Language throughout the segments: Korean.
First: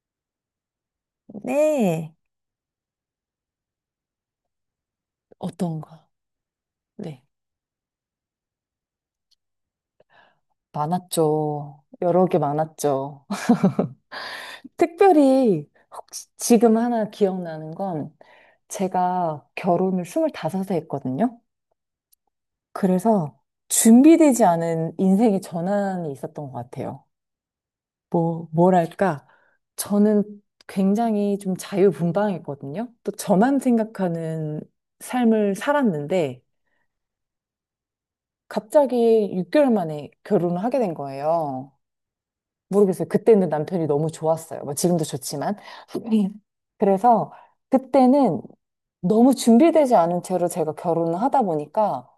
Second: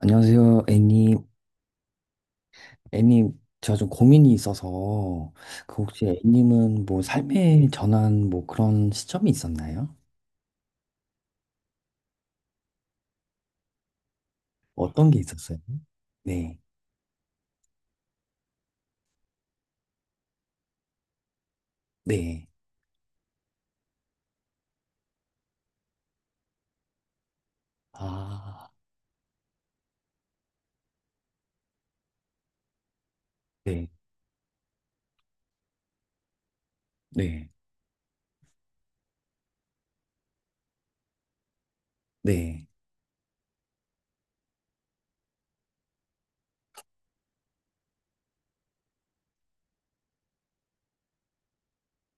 안녕하세요, 애님. 네. 애님, 제가 좀 고민이 있어서, 그 혹시 어떤가? 애님은 뭐 네. 삶의 전환 뭐 그런 시점이 있었나요? 많았죠. 여러 개 많았죠. 어떤 게 있었어요? 특별히 혹시 네, 지금 하나 기억나는 건 제가 결혼을 25세 했거든요. 네, 그래서 준비되지 않은 인생의 전환이 있었던 것 같아요. 아, 뭐랄까. 저는 굉장히 좀 자유분방했거든요. 또 저만 네, 생각하는 삶을 살았는데 네, 갑자기 6개월 만에 결혼을 하게 된 거예요. 네, 모르겠어요. 그때는 남편이 너무 좋았어요. 뭐 지금도 좋지만. 그래서 그때는 너무 준비되지 않은 채로 제가 결혼을 하다 보니까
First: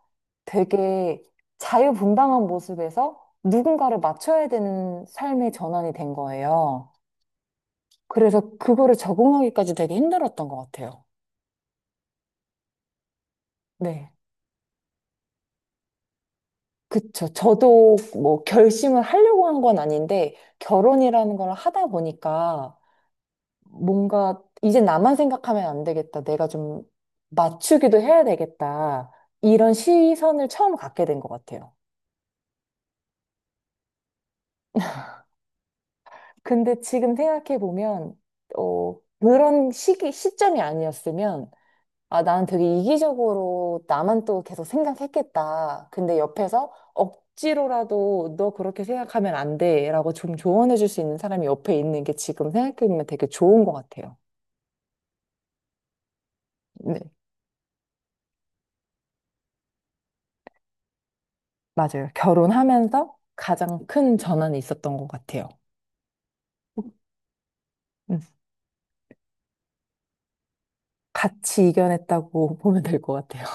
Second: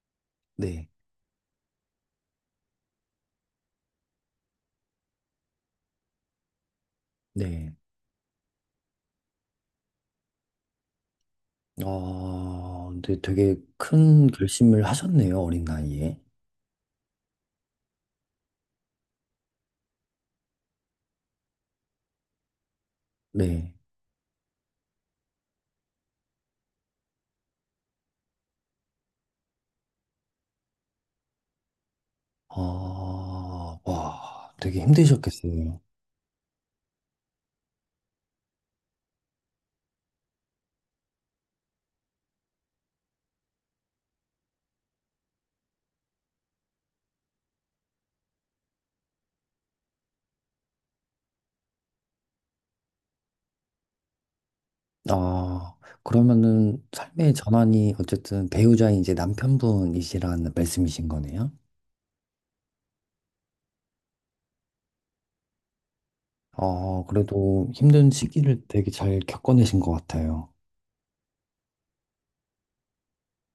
네, 되게 자유분방한 모습에서 누군가를 맞춰야 되는 삶의 전환이 된 거예요. 네. 그래서 그거를 적응하기까지 되게 힘들었던 것 같아요. 어, 근데 되게 네. 큰 결심을 하셨네요, 어린 나이에. 그쵸. 저도 뭐 결심을 하려고 한 건 아닌데 결혼이라는 걸 하다 보니까 네, 뭔가 이제 나만 생각하면 안 되겠다. 내가 좀 맞추기도 해야 되겠다. 이런 시선을 처음 갖게 된 것 같아요. 아, 와, 되게 힘드셨겠어요. 근데 지금 생각해 보면 어, 그런 시기 시점이 아니었으면 아, 나는 되게 이기적으로 나만 또 계속 생각했겠다. 근데 옆에서 억지로라도 너 그렇게 생각하면 안 돼라고 좀 조언해 줄 수 있는 사람이 옆에 있는 게 지금 생각해 보면 되게 좋은 것 같아요. 아, 그러면은 네. 삶의 전환이 어쨌든 배우자인 이제 남편분이시라는 말씀이신 거네요? 맞아요. 결혼하면서 가장 큰 전환이 있었던 것 같아요. 어, 그래도 힘든 음, 시기를 되게 잘 겪어내신 것 같아요. 같이 이겨냈다고 보면 될 것 같아요.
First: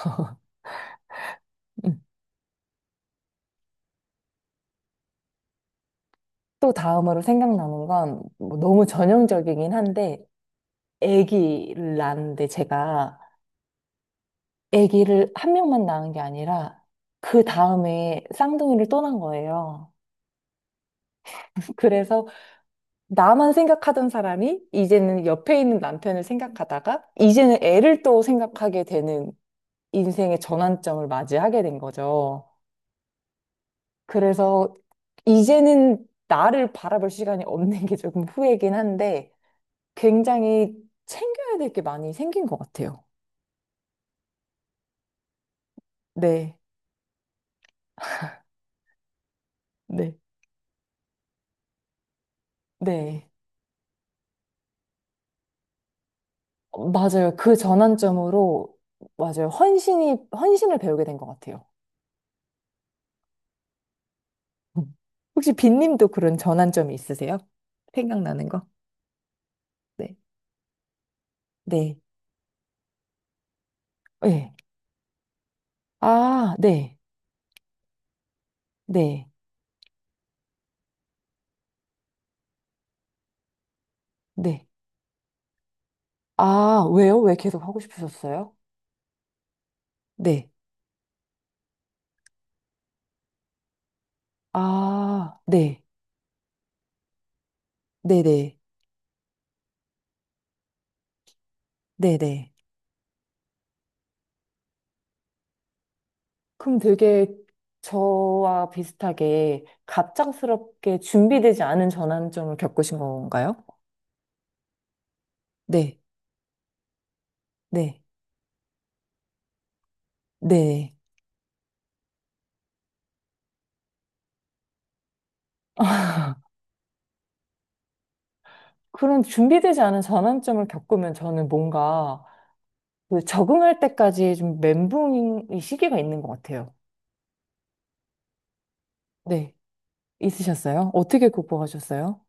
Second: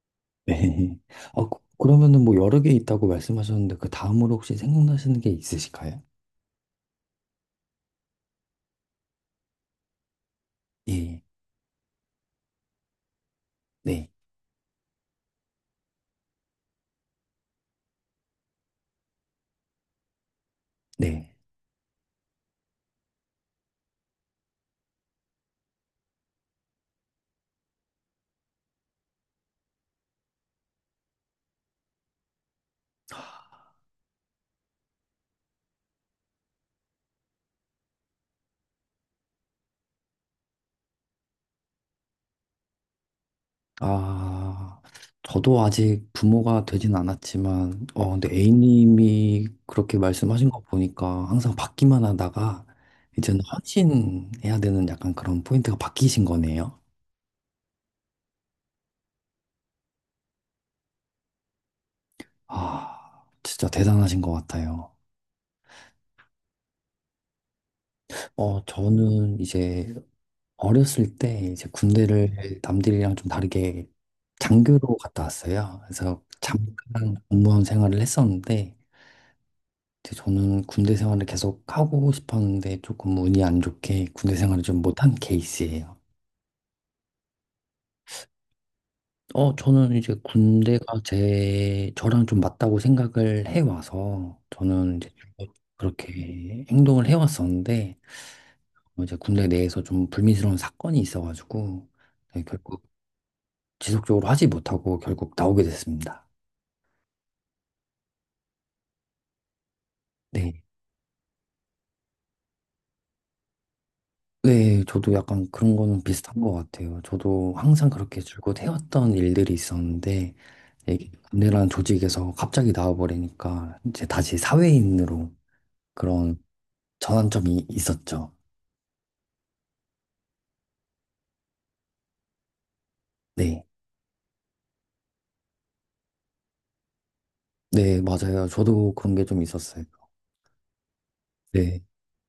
네. 아, 그- 음. 그러면은 뭐 여러 개 있다고 말씀하셨는데 그 다음으로 혹시 생각나시는 게 있으실까요? 또 다음으로 생각나는 건뭐 너무 전형적이긴 한데 예, 아기를 낳았는데 제가 네, 아기를 한 명만 낳은 게 아니라 그 다음에 쌍둥이를 또 낳은 거예요. 네. 그래서 나만 생각하던 사람이 이제는 옆에 있는 남편을 생각하다가 이제는 애를 또 생각하게 되는 인생의 전환점을 맞이하게 된 거죠. 그래서 이제는 나를 바라볼 시간이 없는 게 조금 후회긴 한데 굉장히 챙겨야 될 게 많이 생긴 것 같아요. 아, 저도 아직 네, 부모가 되진 않았지만, 어, 근데 A님이 그렇게 네, 말씀하신 거 보니까 항상 받기만 하다가 네. 이제는 헌신해야 되는 약간 그런 포인트가 바뀌신 거네요. 어, 맞아요. 그 전환점으로, 맞아요. 헌신을 배우게 된 것 같아요. 아, 진짜 대단하신 것 같아요. 음. 혹시 빈님도 그런 전환점이 있으세요? 생각나는 어, 거? 저는 이제 네, 어렸을 때 이제 네, 군대를 남들이랑 좀 다르게 네. 장교로 갔다 왔어요. 그래서 아, 네, 잠깐 공무원 생활을 했었는데, 네, 근데 저는 군대 생활을 계속 하고 싶었는데 조금 운이 안 좋게 군대 생활을 네. 좀 못한 케이스예요. 아, 왜요? 왜 계속 하고 싶으셨어요? 어, 저는 이제 네. 군대가 저랑 좀 맞다고 생각을 해와서 저는 이제 아, 네, 그렇게 행동을 해왔었는데 네네, 어, 이제 군대 내에서 좀 불미스러운 사건이 있어가지고 네, 네네. 결국 지속적으로 하지 못하고 결국 나오게 됐습니다. 그럼 되게 저와 비슷하게 네. 갑작스럽게 준비되지 않은 전환점을 겪으신 건가요? 네, 저도 약간 그런 네, 거는 비슷한 것 같아요. 저도 항상 네, 그렇게 줄곧 해왔던 일들이 있었는데, 네. 이게 군대라는 조직에서 갑자기 나와버리니까, 이제 다시 사회인으로 그런 전환점이 있었죠. 그런 준비되지 않은 전환점을 겪으면 저는 뭔가 그 네. 적응할 때까지 좀 멘붕이 시기가 있는 것 같아요. 네, 맞아요. 저도 그런 게 좀 네, 있었어요. 있으셨어요? 어떻게 네. 극복하셨어요?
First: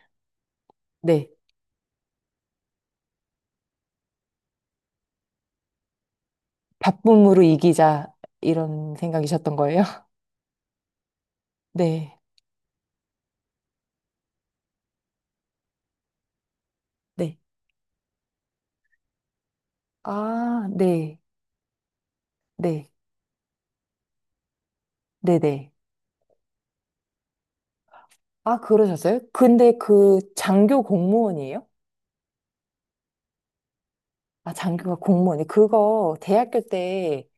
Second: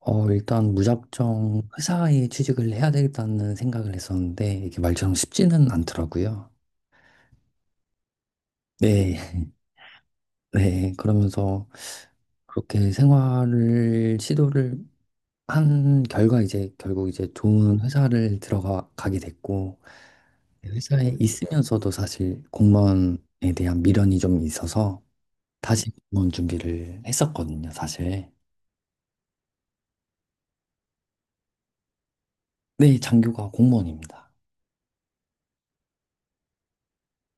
어, 일단 네. 무작정 회사에 취직을 해야 되겠다는 생각을 했었는데, 이게 말처럼 쉽지는 않더라고요. 바쁨으로 이기자 이런 네. 생각이셨던 거예요? 네. 그러면서 네, 시도를 한 결과 이제 결국 이제 네. 좋은 회사를 들어가게 됐고 아, 회사에 네, 있으면서도 사실 네, 공무원에 대한 미련이 좀 있어서 네, 네. 다시 공무원 준비를 했었거든요, 사실. 아, 그러셨어요? 근데 그 장교 공무원이에요? 네, 장교가 공무원입니다. 아, 장교가 공무원이 그거 대학교 때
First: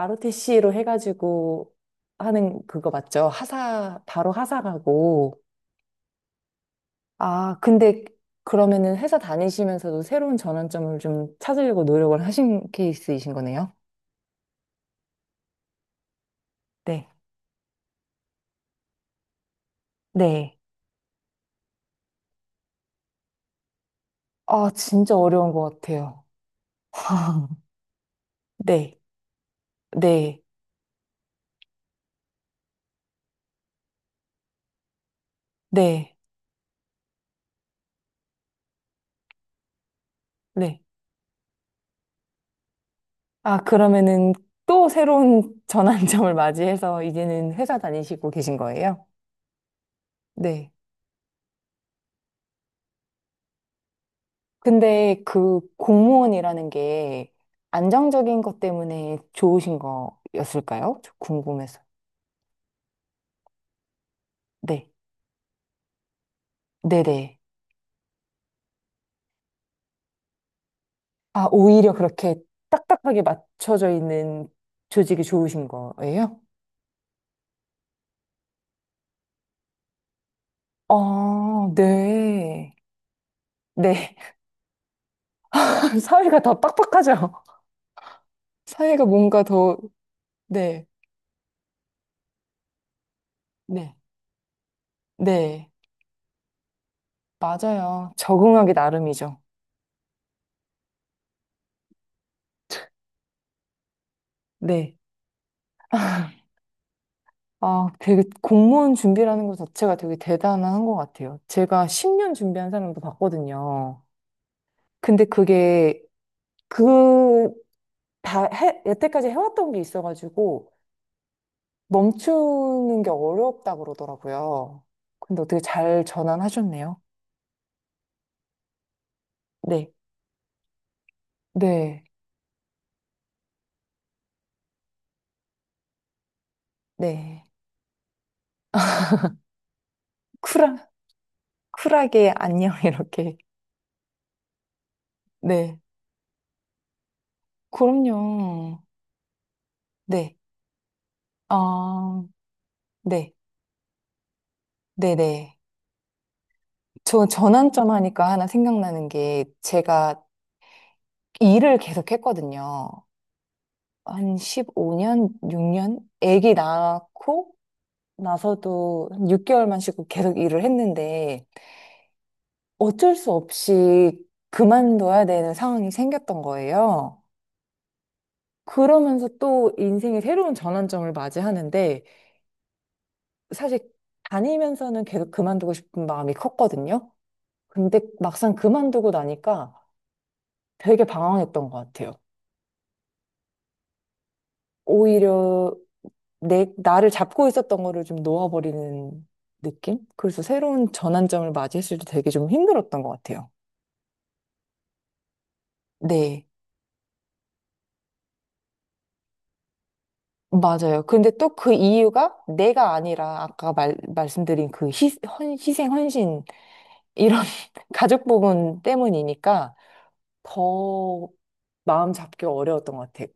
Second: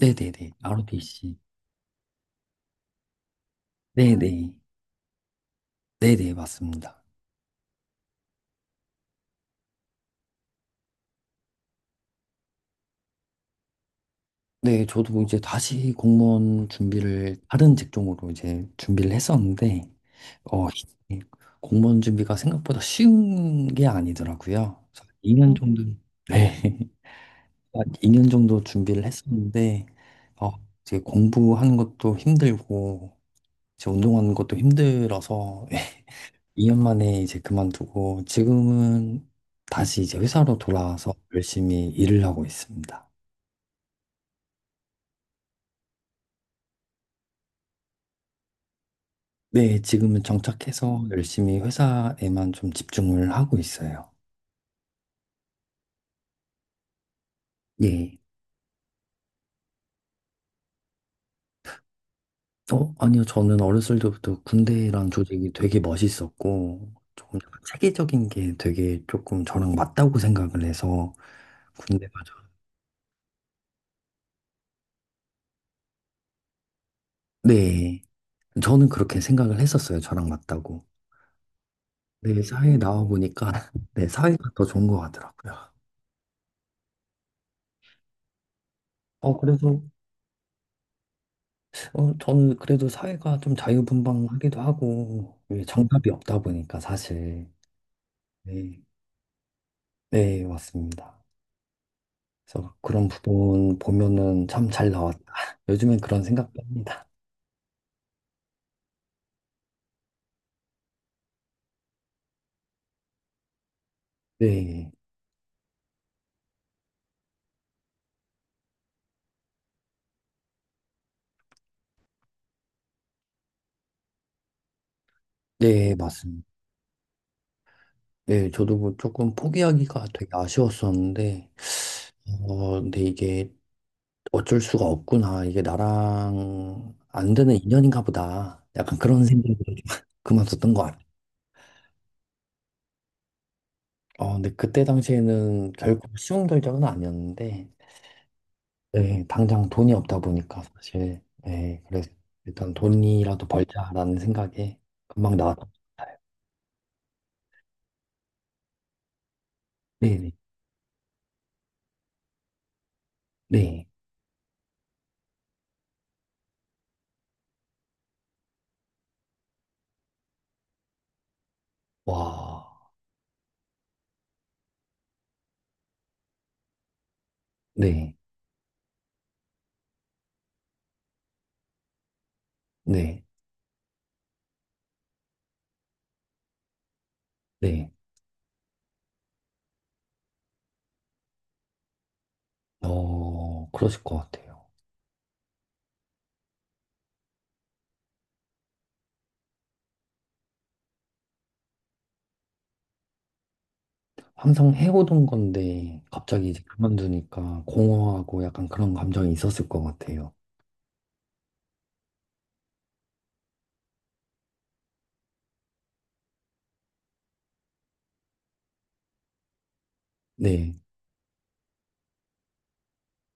네네네. ROTC. 해가지고 하는 그거 맞죠? 하사, 바로 네네. 하사 가고. 네네, 맞습니다. 아, 근데 그러면은 회사 다니시면서도 새로운 전환점을 좀 찾으려고 노력을 하신 케이스이신 거네요? 네, 저도 이제 다시 공무원 네. 준비를 다른 직종으로 이제 준비를 했었는데, 네. 어, 이 공무원 준비가 생각보다 쉬운 게 아, 아니더라고요. 그래서 진짜 어려운 2년 것 정도, 같아요. 네, 2년 정도 네. 준비를 했었는데, 네. 어, 이제 공부하는 것도 힘들고, 이제 운동하는 것도 힘들어서, 네. 2년 만에 이제 그만두고, 지금은 다시 이제 회사로 네. 돌아와서 열심히 일을 하고 있습니다. 아, 그러면은 또 새로운 전환점을 맞이해서 이제는 회사 다니시고 계신 거예요? 네, 지금은 네. 정착해서 열심히 회사에만 좀 집중을 하고 있어요. 근데 그 공무원이라는 게 예. 안정적인 것 때문에 좋으신 거였을까요? 저 궁금해서. 어, 아니요. 저는 어렸을 때부터 네. 군대란 조직이 되게 멋있었고, 네네. 조금 약간 체계적인 게 되게 조금 저랑 맞다고 생각을 해서, 아, 오히려 군대가 저, 그렇게 딱딱하게 맞춰져 있는 조직이 좋으신 거예요? 네. 저는 그렇게 생각을 했었어요. 저랑 맞다고. 아, 네, 네. 사회에 나와 보니까, 네, 네. 사회가 더 좋은 것 같더라고요. 사회가 더 빡빡하죠? 사회가 어, 뭔가 더, 그래서, 네. 어, 저는 그래도 사회가 좀 네. 자유분방하기도 하고, 이게 네. 정답이 없다 보니까 사실. 맞아요. 적응하기 네. 나름이죠. 네, 맞습니다. 그래서 그런 부분 보면은 참 잘 네. 나왔다. 요즘엔 그런 생각도 합니다. 아, 되게 공무원 준비라는 것 자체가 되게 대단한 것 같아요. 제가 10년 준비한 사람도 봤거든요. 네, 근데 그게 그, 여태까지 해왔던 게 있어가지고 멈추는 게 어렵다 그러더라고요. 근데 어떻게 네, 잘 맞습니다. 전환하셨네요. 네, 저도 뭐 조금 네. 포기하기가 되게 아쉬웠었는데, 네, 어, 근데 이게 어쩔 수가 없구나. 이게 나랑 안 네. 되는 인연인가 보다. 약간 그런 생각로 그만뒀던 것 쿨하, 같아요. 쿨하게 안녕, 이렇게. 어, 근데 그때 당시에는 네. 결국 쉬운 결정은 아니었는데, 그럼요. 네 당장 돈이 없다 네. 보니까 사실, 네 그래서 아, 일단 네. 돈이라도 벌자라는 생각에 금방 네네. 나왔던 것 같아요. 저 전환점 하니까 하나 생각나는 게 제가 네네, 일을 계속 했거든요. 네. 한 15년, 6년? 아기 낳고 나서도 한 6개월만 쉬고 계속 일을 했는데 와, 어쩔 수 없이 그만둬야 되는 상황이 생겼던 거예요. 네, 그러면서 또 인생의 새로운 전환점을 맞이하는데 네, 사실 다니면서는 계속 그만두고 싶은 마음이 컸거든요. 네. 근데 막상 그만두고 나니까 되게 방황했던 것 같아요. 어, 그러실 것 같아요. 오히려 나를 잡고 있었던 거를 좀 놓아버리는 느낌? 그래서 새로운 전환점을 맞이했을 때 되게 좀 힘들었던 것 같아요. 항상 해오던 건데, 네, 갑자기 이제 그만두니까 공허하고 약간 그런 감정이 있었을 것 같아요. 맞아요. 근데 또 그 이유가 내가 아니라 아까 말씀드린 그 희생, 헌신, 이런 가족 부분 때문이니까 네. 더 마음 잡기 어려웠던 것 같아요.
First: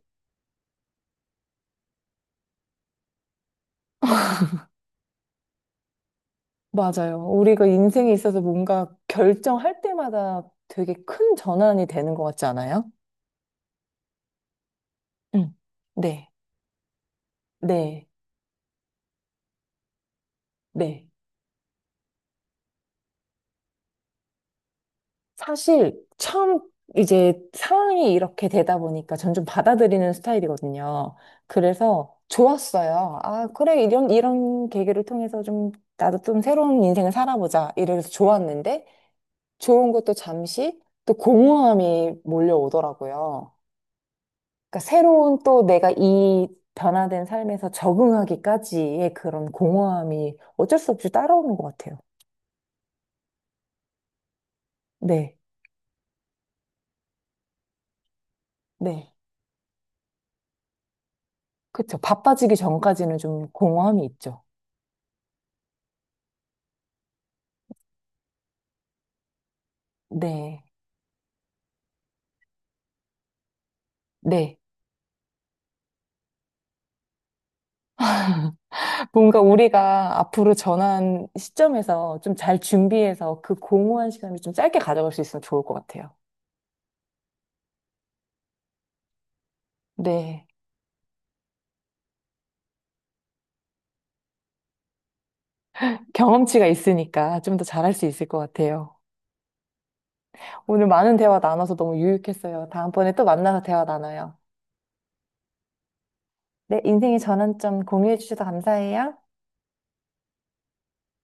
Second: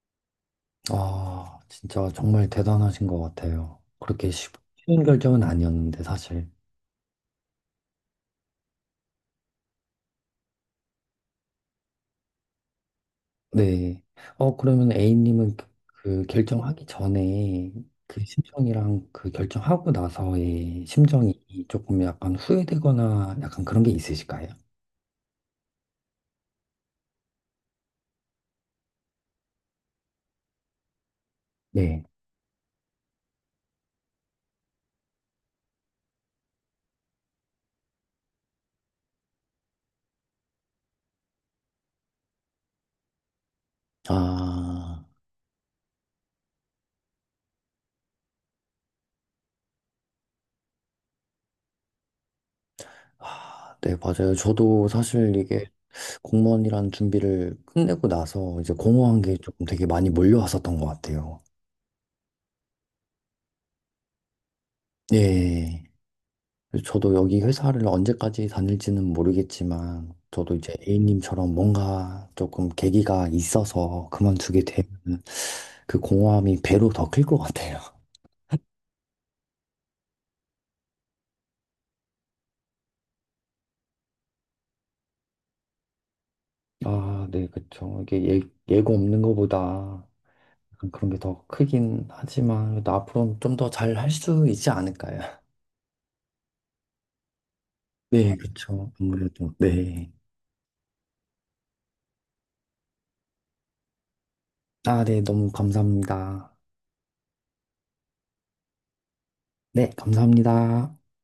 아, 진짜 정말 대단하신 것 같아요. 쉬운 결정은 아니었는데, 사실. 맞아요. 우리가 인생에 있어서 뭔가 결정할 때마다 되게 큰 전환이 되는 것 같지 않아요? 네. 어, 그러면 응. A님은 그, 그 네, 결정하기 전에 네, 그 심정이랑 그 결정하고 나서의 네. 심정이 조금 약간 후회되거나 약간 그런 게 있으실까요? 사실 처음 이제 상황이 이렇게 되다 보니까 전 좀 받아들이는 스타일이거든요. 네. 그래서 좋았어요. 아, 그래, 이런 계기를 통해서 좀 나도 좀 새로운 인생을 살아보자. 이래서 좋았는데 좋은 것도 잠시 또 공허함이 몰려오더라고요. 그러니까 아, 새로운 또 내가 이 변화된 삶에서 적응하기까지의 그런 공허함이 어쩔 수 없이 따라오는 것 같아요. 아, 네, 맞아요. 저도 사실 네, 이게 공무원이란 준비를 끝내고 나서 이제 네. 공허한 게 조금 되게 많이 몰려왔었던 것 같아요. 그쵸. 바빠지기 전까지는 좀 공허함이 있죠. 네. 저도 여기 회사를 언제까지 다닐지는 모르겠지만, 저도 네. 이제 A님처럼 뭔가 조금 계기가 있어서 네. 그만두게 되면 그 공허함이 배로 더 클 것 같아요. 뭔가 우리가 앞으로 전환 시점에서 좀 잘 준비해서 그 공허한 시간을 좀 짧게 가져갈 수 있으면 좋을 것 같아요. 아, 네, 그쵸. 예고 없는 것보다 네. 약간 그런 게 더 크긴 하지만, 그래도 앞으로 좀 더 잘 할 수 있지 않을까요? 경험치가 있으니까 좀 더 잘할 수 있을 네, 것 그쵸. 같아요. 아무래도, 네. 오늘 많은 대화 나눠서 너무 유익했어요. 다음번에 또 만나서 대화 나눠요. 아, 네, 너무 감사합니다. 네. 인생의 전환점 공유해 주셔서 감사해요. 네, 감사합니다.